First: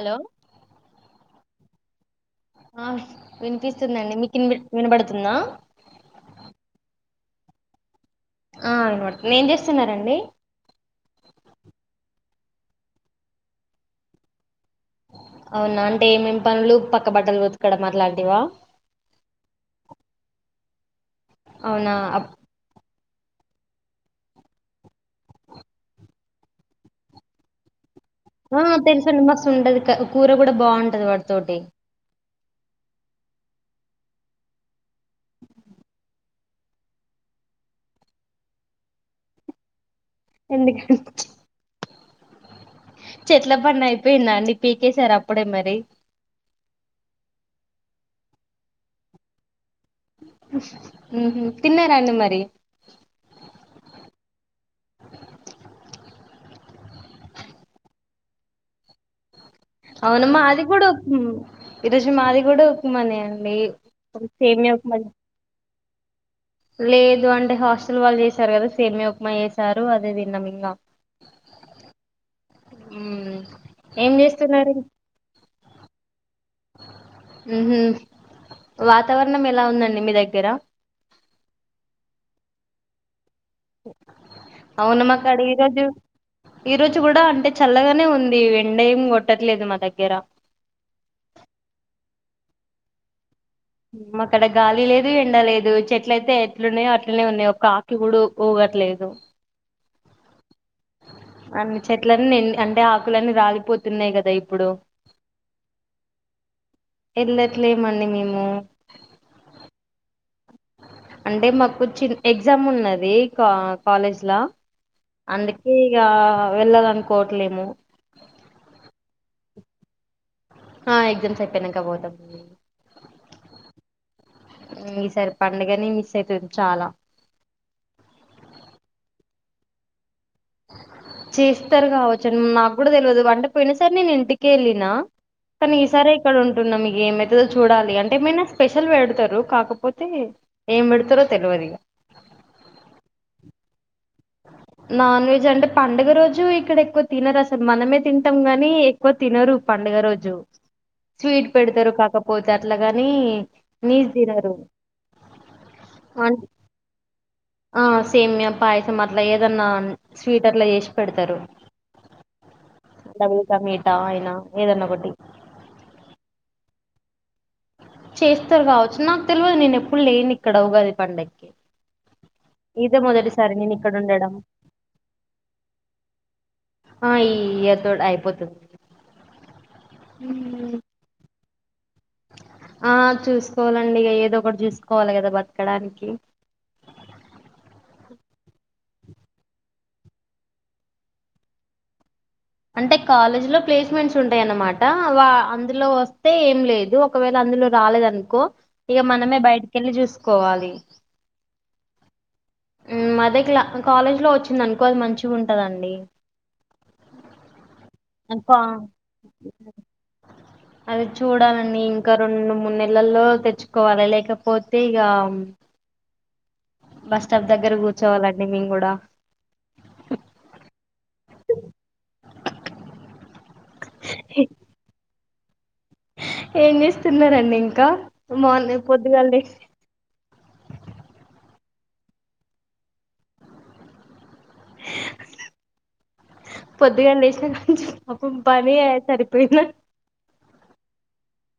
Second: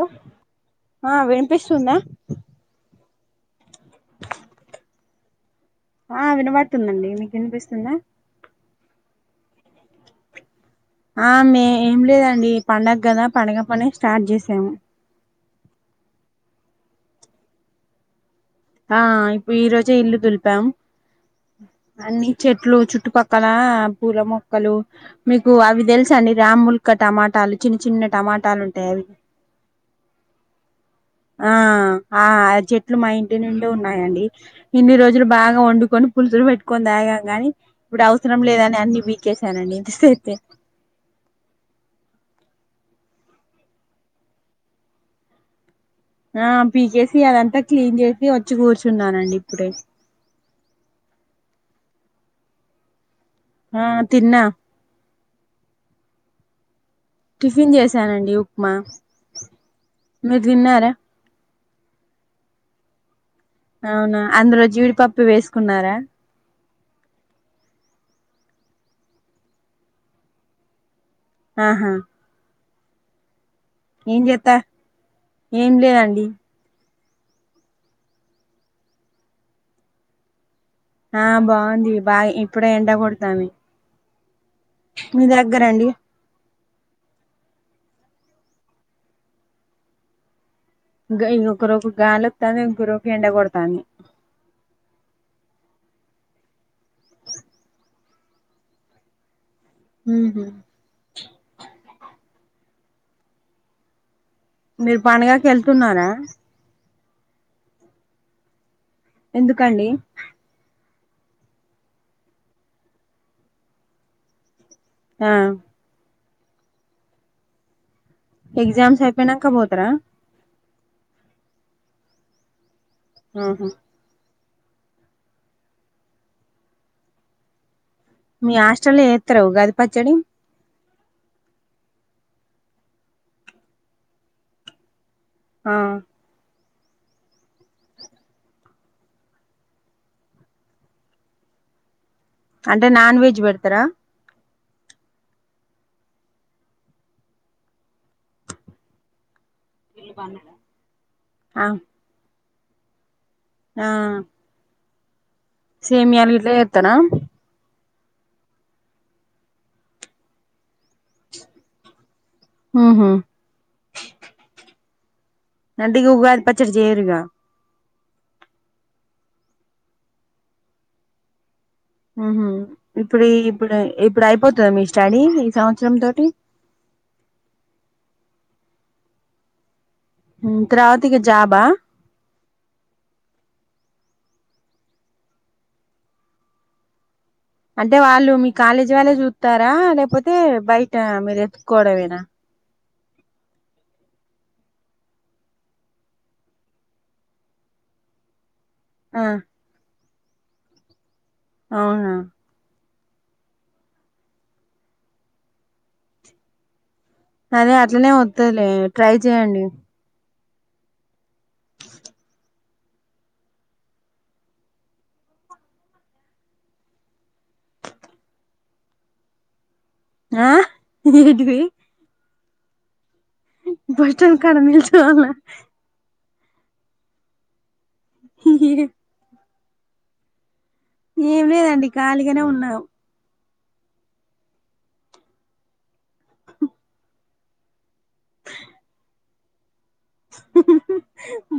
Hello ఆ వినిపిస్తుందా ఆ వినిపిస్తుందండి మీకు వినబడుతుందా ఆ వినబడుతుందండి మీకు వినిపిస్తుందా ఆ చేస్తున్నారనిచేస్తున్నండి ఆ మ ఏం లేదండి పండుగ కదా పండగ పనే స్టార్ట్ చేసాము అవునా అంటే ఏమేం పనులు పక్క బట్టలు బతుకడ మట్లాంటివా ఆ ఇప్పు ఈ రోజే ఇల్లు తులిపాం. అవునా అన్ని అప్- చెట్లు చు చుట్టుపక్కల పూల మొక్కలు మీకు అవి తెలుసా అండి రామ్ముల్క టమాటాలు చిన్న చిన్న. టమాటాలు ఉ ఉంటాయి అవి తెలుసండి మస్తు ఉండది కూర కూడా బాగుంటది ఆ వాటితోోటి ఆ అది చెట్లు మా దిండు ఉన్నాయండి ఇన్ని రోజులు బాగా వండుకొని పులుసులు పెట్టుకొని తాగాం కాని ఇప్పుడు అవసరం లేదని అన్ని పీకసానండి ఎందుక చెట్ల పడి అయిపోయిందాన్నిీ పీకేశారు అప్పుడే మరి ఆ పీకేసి అదంతా క్లీన్ చేసి వచ్చి కూర్చున్నానండి ఇప్పుడే తిన్నారంండి మరి ఆ తిన్నా టిఫిన్ చేశానండి ఉప్మా అవునమ్మా మీరు అది కూడా తిన్నారా ఈ రోజు మాది కూడా ఉకు మనే అండి అవునా అందురు సేమియా ఉప్మా జీడిపప్పు వేసుకున్నారా లేదు అంటే హాస్టల్ వాళ్ళు చేసారు కదా సేమ్య ఉప్మా చేసారు అదే విన్నాము ఇంకా ఆహా ఉ ఏం చేస్తున్నారు ఏం లేదండి వాతావరణం ఎలా ఉందండి మీ దగ్గర ఆ బాగుంది బాగా ఇప్పుడే ఎండ కొడతాను అవున మాక్కడ ఈ రోజు దగ్గరండి ఈ రోజు కూడా అంటే చల్లగా నే ఉంది ఎండ ఏం కొట్టట్లేదు మా దగ్గర ఇగ [unintelligible] రవ్వ ఎండ కొత అక్కడ గాలి లేదు ఎండ లేదు చెట్ ట్లయితే ఎట్లున్నాయో అట్లనే ఉన్నాయో ఒక ఆకి కూడా ఊగట్లేదు హ్మ్ హు అన్ని చెట్లని నిం అంటే ఆకులన్నీ రాలిపోతున్నాయి కదా ఇప్ మీర్ పండగకి వెళ్తున్నారా. వెళ్ళట్లేమండి మేము ఎందుకండి అంటే మాకు చి ఎగ్జామ్ ఉన్నది కా కాలేజ్లా ఆ అందుకే ఇగా వెళ్లాలనుకోవట్లేము ఎగ్జామ్స్ అయిపోయినాక పోతార ఆ ఎగ్జామ్స్ అయిపోయాక పోతాం ఆహా హ్మ్ ఈ సారి పండగని మిస్ అయితాది చాలా మీ హాస్టల్ లో యేస్తార ఉగాది పచ్చడి చేస్తారు కావచ్చండి మాక్ కూడా తెల్వీదు వంట ఫినిష్ర్ని నేన్ ఇంటికి వెళ్ళిన ఆ కానీ ఈసారే ఇక్కడ ఉం పున్నమ్మీకి ఏం పెడ్తారో చూడాలి అంటే ఏమన్నా స్పెషల్ పెడతారు, కాకపోతే ఏం పెడతారో తేల్వదిగా అంటే నాన్ వెజ్ పెడతారా నాన్ వెజ్ అంటే పండుగ రోజు ఇక్కడ ఎక్కువ తిన్నరు అసలు మనమే తింటాం, గాని ఎక్కువ తిన్నరు. పండుగ రోజు స్వీట్ ఆ పెడతారు కాకపోత్ అట్లాగానీ ఆ నీస్ తిన్నరు సేమియాలు ఇట్లాఎత్తనా ఆ సేమ్య పాయసం అట్లా ఏదన్నా స్వీట్ అట్లా చేసి పెడతారు ఉహు [unintelligible] మీఠా అయినా ఏదన్నా ఒకటి అంటే ఉగాది పచ్చడి చేయర్గా చేస్తారు కావచ్చు నాకు తెల్వదు నేను ఎప్పుడు లేన్ ఇక్కడ ఉగాది పండగకి మ్మ్ హ్మ్ ఇప్పుడు ఇప్పుడు ఇక్కడ ఇప్పుడు ఉండడం అయిపోతాది మీ స్టడీ ఈ సంవత్సరం తోటి పోతాది మ్ త్రవితిగా జాబా ఆ చూసుకోవాలండి ఇగ ఏదో ఒకటి చూసుకోవాలి కదా బతకడానికి అంటే వాళ్ళు మీ కాలేజీ వళ్ళే చూస్తారా లేకపోతే బయట మీరు ఎత్తుకోవడమేనా అంటే కాలేజ్ లో ప్లేస్మెంట్స్ ఉంటాయన్నమాట. వా అందులో వస్తే ఏం లేదు, ఒకవేళ అందులో రాలేదనుకో, ఇగ ఆ మనమే బయటకి వెళ్లి చూస్ కోవాలి అవునా మ దేక్లా కాలేజ్ లో వచ్చింది అనుకో అది మంచిగ ఉంటదండి. అదే అ అట్లనే అబ్బా వత్తదిలే ట్రై చేయండి అది చూడాలండి ఇంకా రెండు మూడు నెలల్లో తెచ్చుకోవాలి లేకపోతే ఇగ బస్ స్టాప్ దగ్గర కూర్చోవాలండి మేము కూడా ఆ [unintelligible] బస్టాండ్ కాడ నిల్చోవాలా? ఏం చేస్తున్నారండి ఇంకా మార్నింగ్ పొద్దుగాల లెస్ ఏం లేదండి ఖాళీగానే ఉన్నాము పొద్దుగల లేసినా పాపం పని సరిపోయి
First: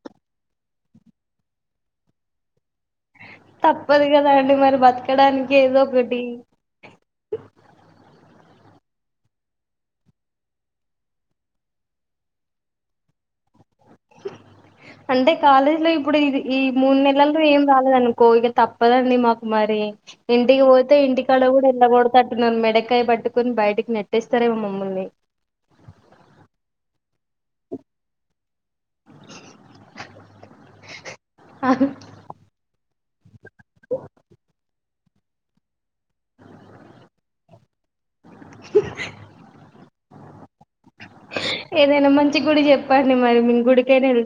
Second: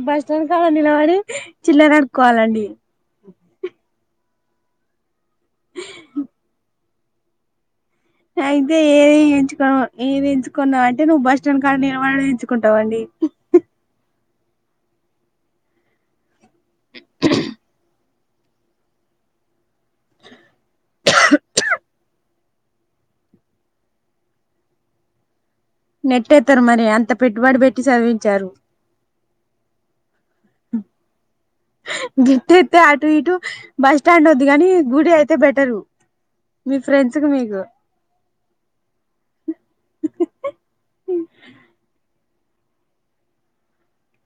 బస్ స్టాండ్ కాడ నిలవడి. చిల్లర అడుక్కోవాలండి తప్పదుగద కాదండి మరి బతకడానికి ఏదొ ఒకటి అయితే ఏది ఎంచుకో ఏది ఎంచుకున్నావు అంటే నువ్వు బస్ స్టాండ్ కాడ నిలవడు ఎంచుకుంటావండి అంటే కాలేజీ లో ఇప్పుడు ఇది ఈ మూడు నెలల్లో ఏం రాలేదనుకో ఇక తప్పదండి మాకు మరి ఇంటికి పోతే ఇంటికాడ గూడా ఎల్లగొడతాడ్ నన్ను మెడకాయ పట్టుకొని బయటికి నెట్టేస్తారేమో మమ్మల్ని నెట్టేత్తారు మరి అంత పెట్టుబడి పెట్టి చదివించారు గేట్టేత్తే అడ్ త్రీ టూ బస్ స్టాండ్ అద్దు గాని గుడి అయితే బెటరూ మీ ఫ్రెండ్స్ కు మీకు చి గుడి చెప్పండి మరి మేం గుడికైన వేల్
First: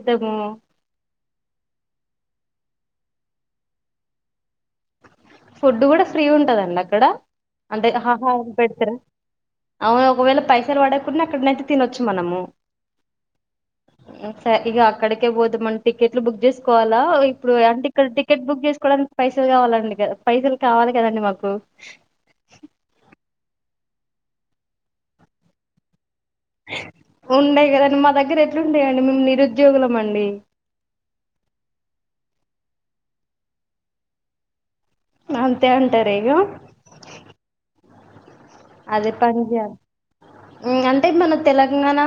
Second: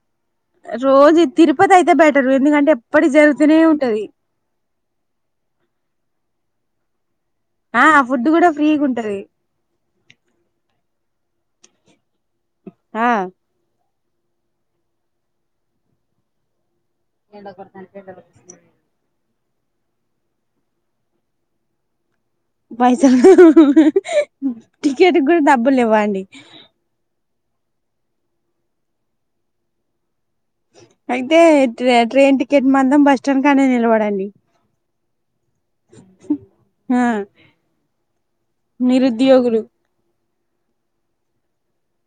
రోజు తిరుపతి అయితే బెట్ ఎందుకంటే ఎప్పుటికి జరుగుతనే ఉంటది ఫుడ్ కూడా ఫ్రీ ఉంటదండి అక్కడ ఆ అంటే ఆహ్ ఫుడ్ హరం కూడా ఫ్రీగా పెడతారా ఉంటది అవును ఒకవేళ పైసలు పడకున్న అక్కడనైతే తినొచ్చు మనము ఆ స ఇగ అక్కడికే పోదమ్ అని టికెట్లు బుక్ చేస్ కోవాలా ఇప్పుడు అంటే ఇక్కల టికెట్ బుక్ చేసుకోడానికి పైసలు పైసలు కావాలండిగ పైసలు కావాలి కదండి మాకు పైసలు టికెట్ కూడా డబ్బులు లేవా అండి ఉండయ్ కదండి మా దగ్గర ఎట్లుంటాయండి మేము నిరుద్యోగులం అండి అయితే ట్రైన్ టికెట్ మందం బస్ స్టాండ్ కాన్నే నిలబడండి అంతే అంటారా ఇగ ఆ నిరుద్యోగులు ఉ అంటే మన తెలంగాణ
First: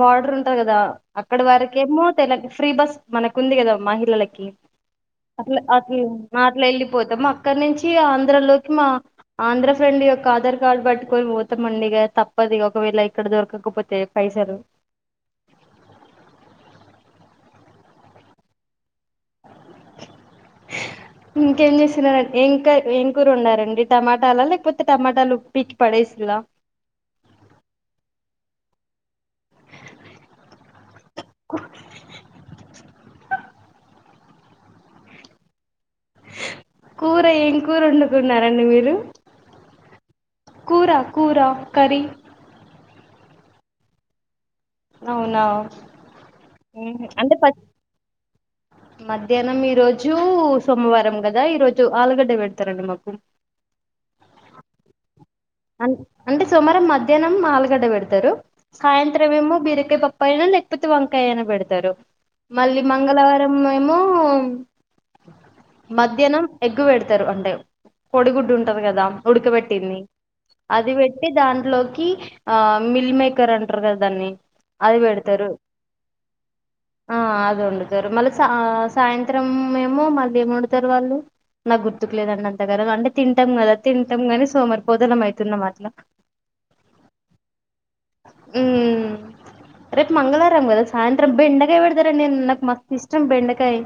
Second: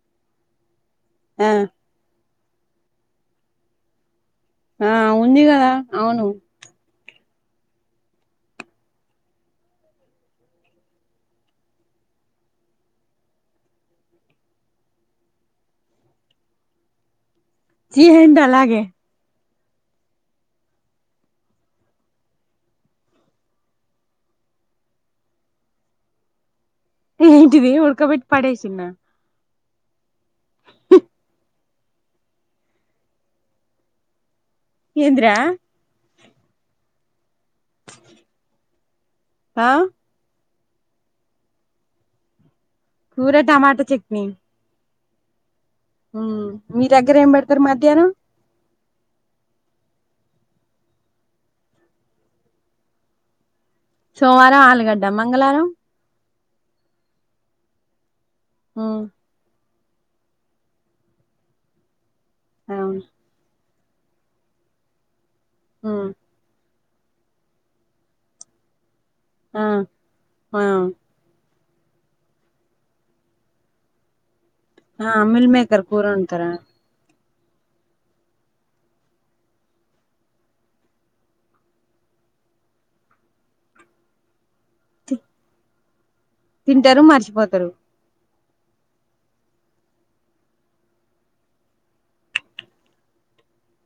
బార్డర్ ఉంటది కదా అక్కడ ఆ వరకేమో తెలక్ ఫ్రీ బస్ మనకు ఉంది కదా మహిళలకి కి ఆ ఉంది అట్ల కదా అట్ల అవును మా అట్లేళ్ళిపోతాం అట్ అక్కన్నించి ఆంధ్ర లోకి మా ఆంధ్ర ఫ్రెండ్ యొక్క ఆధార్ కార్డ్ బట్టి పోర్ పోతమండిగా తప్పదిగా ఒకవేళ ఇక్కడ దొరకకపోతే పైసలు జీహేంటలాగే ఇంకేం చేసినారం ఏంకరి ఏంకూరోండరండి టమాటాలా లేకపోతే టమాటాలు పికి పడేసిల్లా ఏంటిది ఉడకబెట్టి పడేసిన్న [inaudible] ఏందిరా కూర ఏం కూర వోండుకున్నారండి మీరు ఆ కూర కూర కరి కూర టమాటా చెక్ని అవునా ఉ మీ ఉహు. దగ్గర ఏం అంటే ప బెడతరు మధ్యాహ్నం మధ్యాహ్నం ఈరోజు సోమవారం కదా ఈరోజు ఆలుగడ్డ పెడుతరండి మాకు సోమవారం ఆలుగడ్డ మంగళవారం అన్ అంటే సోమారం మధ్యాహ్నం ఆలుగడ్డ పెడుతరు మ్మ్ సాయంత్రం ఎమో బిరక్ బిరకాయ పప్పు అయినా లేకపోతే వంకాయ అయిన పెడుతరు మళ్ళీ అవును మంగళవారం మేమో మ్మ్ మధ్యాహ్నం ఎగ్గు పెడతారు అంటే కోడిగుడ్డు ఉంటది కదా ఆ ఉడకబెట్టింది ఆ అది పెట్టి దాంట్లోకి ఆ మిల్ మేకర్ అంటారు కదా దాన్ని అది ఆ పెడతారు మిల్మేకర్ కూర అండుతరూ ఆ ఆ అద వండుతారు మళ్ళీ సాయంత్రం ఏమో మళ్ళీ ఏం వండుతారు వాళ్ళు నాకు గుర్తుకు లేదండి అంత కర అంటే తింటాం కదా తింటాం కాని సోమరి బోధన అవుతున్న మాట్లా తింటారు మర్చిపోతారు ఉం రేపు మంగళవారం కదా సాయంత్రం బెండకాయ పెడతారండి నాకు మస్త్ ఇష్టం బెండకాయ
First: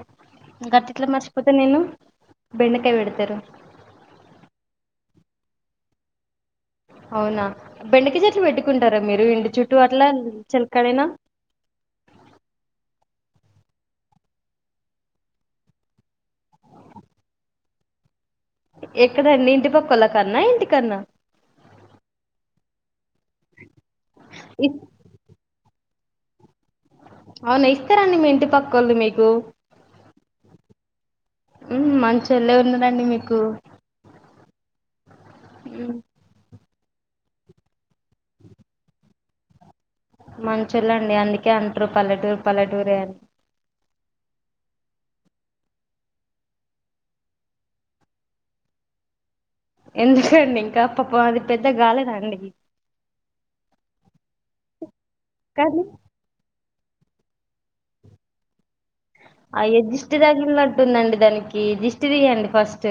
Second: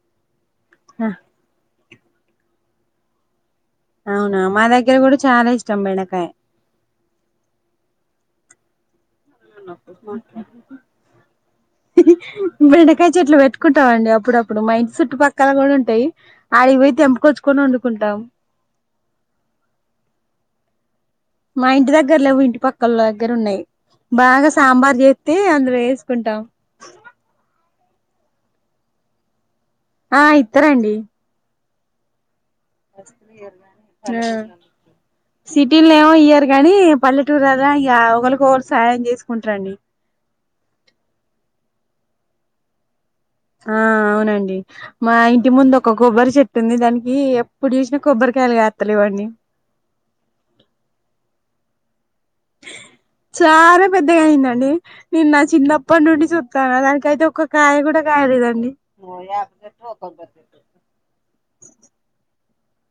గట్టిట్ల మర్చిపోత నేను బెండకాయ పెడతారు అవునా మా దగ్గర కూడా చాలా ఇష్టం బెండకాయ అవునా బెండక చెట్లు పెట్టుకుంటారా మీరు ఎంటి చుట్టూ అట్లా చిలకడైనా చకుంటాం అండి అప్పుడప్పుడు మ ఇంటి చుట్టుపక్కల కూడా ఉంటాయి ఆడి పోయి తెంపకొచ్చుకొని వండుకుంటాం ఎదాన్ని ఇంటి పక్కోలా కన్నా ఇంటి కన్నా మా ఇంటి దగ్గర లేవు ఇంటి పక్కళ దగ్గర ఉన్నాయి బాగా ఇ సాంబార్ చేస్తే అందులో వే తీసుకుంటాం అవునా ఇస్తారంండి మీ ఇంటి పక్క వాళ్ళు మీకు ఆ ఇతరండి ఉ మంచించి ీ సిటీ ఉమ్, నవ ఇయర్ కాని పల్లెటూరుద ఇ ఒకరికి ఒకరు సాయం చేసుకుంటారంండి మంచుళ్ళండి అందుకే అంటారు పల్లటూరు పల్లటూరే అని ఆ అవునండి మా ఇంటి ముందు ఒక కొబ్బరి చెట్టుంది దానికి ఎప్పుడు చూసినా కొబ్బరికాయలుగాస్తలేవ్వండి ఎందుకండి ఇంకా పాప అది పెద్ద గాలి నాండి చాలా పెద్దగాయిందండి నేను నా కానీ చిన్నప్పటి నుండి చ కా దానినికి అయితే ఒక్క కాయ కూడా కాయలేదండి అజిస్ట్ తగిళంటుందండి దానికి ఎజిస్ట్ తీయండి ఫస్ట్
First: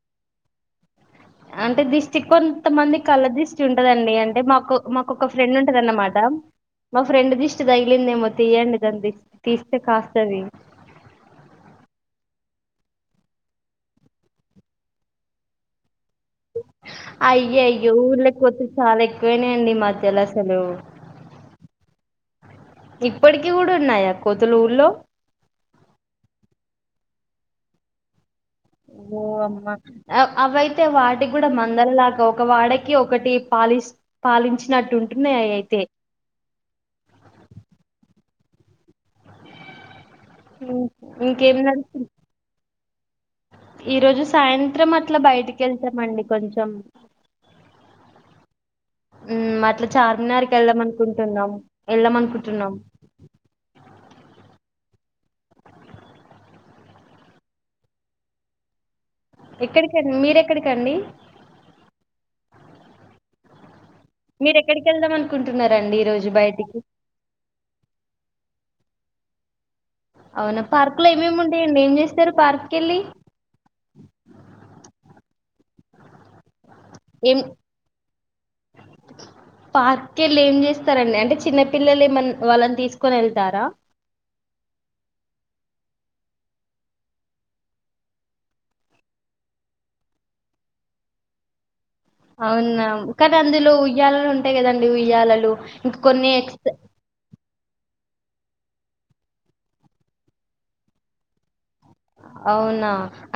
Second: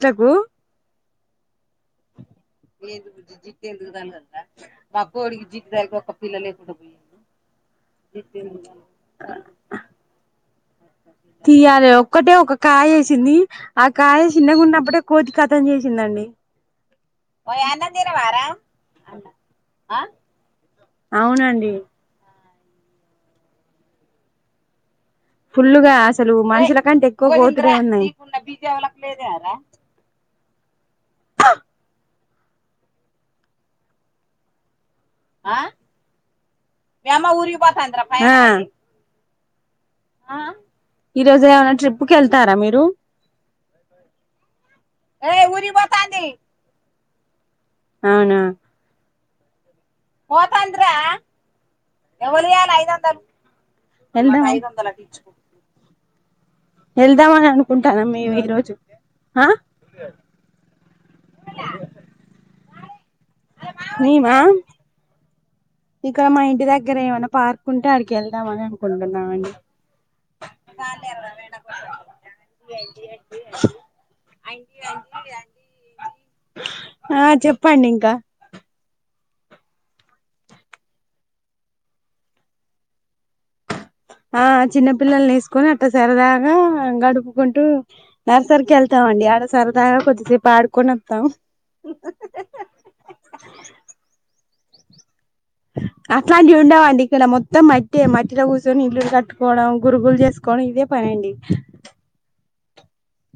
ఇకు అంటే దిష్ చి కొంతమంది కళ్ళ దిష్టి ఉంటదండి అంటే మాకు మాకుొ ఒక ఫ్రెండ్ ఉంటంది అన్నమాట మా ఫ్రెండ్ దిష్టి తగిలింది ఏమో తీయండి దాన్ని తీస్తే కాస్తుంది తీయాలి ఒక్కటే ఒక కాయ వేసింది ఆ కాయ చిన్నకున్నప్పుడే కోతి కతం చేసిందండి అయ్య అయ్యో ఊళ్ళకపోతే చాలా ఎక్కువనాయంండి మధ్యలో అసలు అవునండి ఇప్పటికి కూడా ఉన్నాయా కోతుల ఊర్లో ఫుల్లుగా అసలు మనుషుల కంటే ఎక్కువ కోతులు ఉన్నాయి ఓ అమ్మా అవై అయితే వాటికి కూడా మందల లాగా ఒక వాడకి ఒకటి పాలి పాలించినట్టు ఉంటున్నాయి అవి ఆ అయితే ఎమ్మా ఊరికిపోతాంద ప ఈ రోజు ఇంకేం ఏమైనా ట్రిప్ నడుస్తుంది కి వెళ్తారా మీరు ఈరోజు సాయంత్రం అట్లా బయటికి వెళ్తామండి కొంచెం అవునా హ్మ్ మతల ఓతంద్ర వెళ్దాం ఎవలి అనుకుంటున్నాం ఐద వందలు ఐ వందల తీచ్కు వెళ్దామని అనుకుంటునమ్ము మేము ఈ రోజు ఆ ఎక్కడికండి మీరెక్కడికండి మేమా మీర ఎక్కడికి వెళ్దాం అన్ ఇక్కడ మా ఇంటి దగ్గర ఏమన్నా పార్క్ ఉంటే అడికి వెళ్దాం అని అన్క్ కుంటున్నామండి అవునా పార్క్ లో ఏమేమి ఉంటాయండి. ఏం చేస్తారు పార్క్కి వెళ్ళి ఆ చెప్పండి ఇంకా పార్క్ వెళ్ళి ఏం చేస్తారారండి అంటే చిన్న పిల్లలు ఏమనా వాళ్ళని తీసుకొని వెళ్తారా ఆ చిన్నపిల్లల్ వేసుకొని అట్ట సరదాగా గడుపుకుంటూ, నర్సరికి వెళ్తాం అండి. ఆడ సరదాగా కొద్దిసేపు ఆడుకొని వాత్తం అవునా కానీ అందులో ఉయ్యాలలూన్ ఉంటాయ్ కదండి ఉయ్యాలల్ అట్లాంటి ఉండవండి ఇక్కడ మొత్తం అయ్ అంటే మట్టిలో కూర్చొని ఇల్లులు కట్టుకోవడం గురుగులు చేసుకోవడం ఇవే పని అండి. అవునా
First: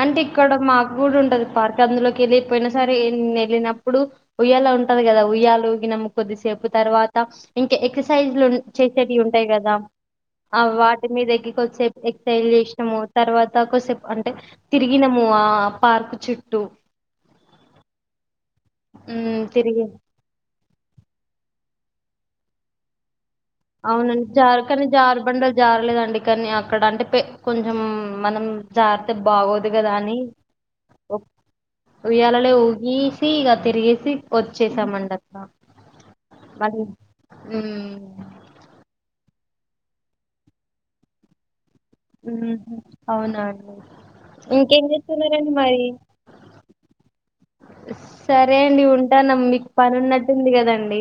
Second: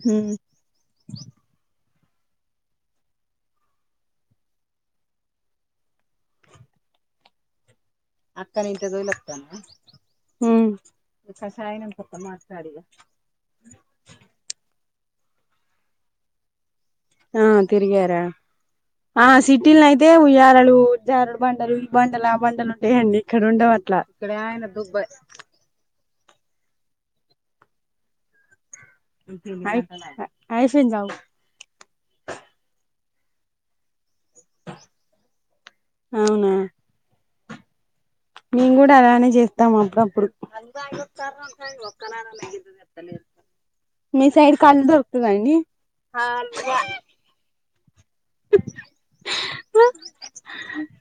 అంటే ఇక్కడ మాక్ కూడా ఉండది పార్క్ అందులోకి వెళ్ళిపోయిన సరే వెల్ వెళ్ళినప్పుడు ఉయ్యాల ఉంటది కదా, ఉయ్యాలుగినము కొద్దిసేపు తర్వాత ఇంకా ఎక్సర్సైజ్లు ఉం చేసేవి ఉంటాయి కదా, ఆ ఉమ్ వాటి మీద ఎక్కి కోద్సేఫ్ ఎక్సర్సైజ్ చేస్న్నాము తర్వాత కోసేప్ అంటే తిరిగినము ఆ పార్కు చుట్టూ మ్ తిరిగార ఆ హ్మ్. తిరిగి సిటీలైయితే ఉయ్యాలలు జారుడు బండలు ఈ బండలు ఆ బండలు ఉంటాయండి. ఇక్కడ ఉండవు అట్లా అవునండి జారు కానీ జారుబండలు జారలేదండి. కాని అక్కడ అంటే పే కొంచం మనం జాగతే బాగోదు అయి కదా అని అయిపోయిందా ఉయ్యాలలో ఊగి తీగా తిరగేసి వచ్చేసామండక్క అవునా మళ్ళీ హ్మ్ మేము కూడా అలానే చేస్తాము అప్పుడప్పుడు మ్మ్. అవునా అండి మీ సైడ్ కళ్ ఇంకేం దొరుక్తున్నాయ్ చేస్తున్నారండి మరి అండి సరే అండి ఉంటాను మీకు పని ఉన్నట్టుంది కదండి.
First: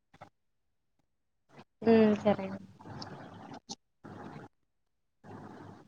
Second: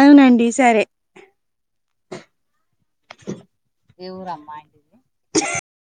అవునండి సరే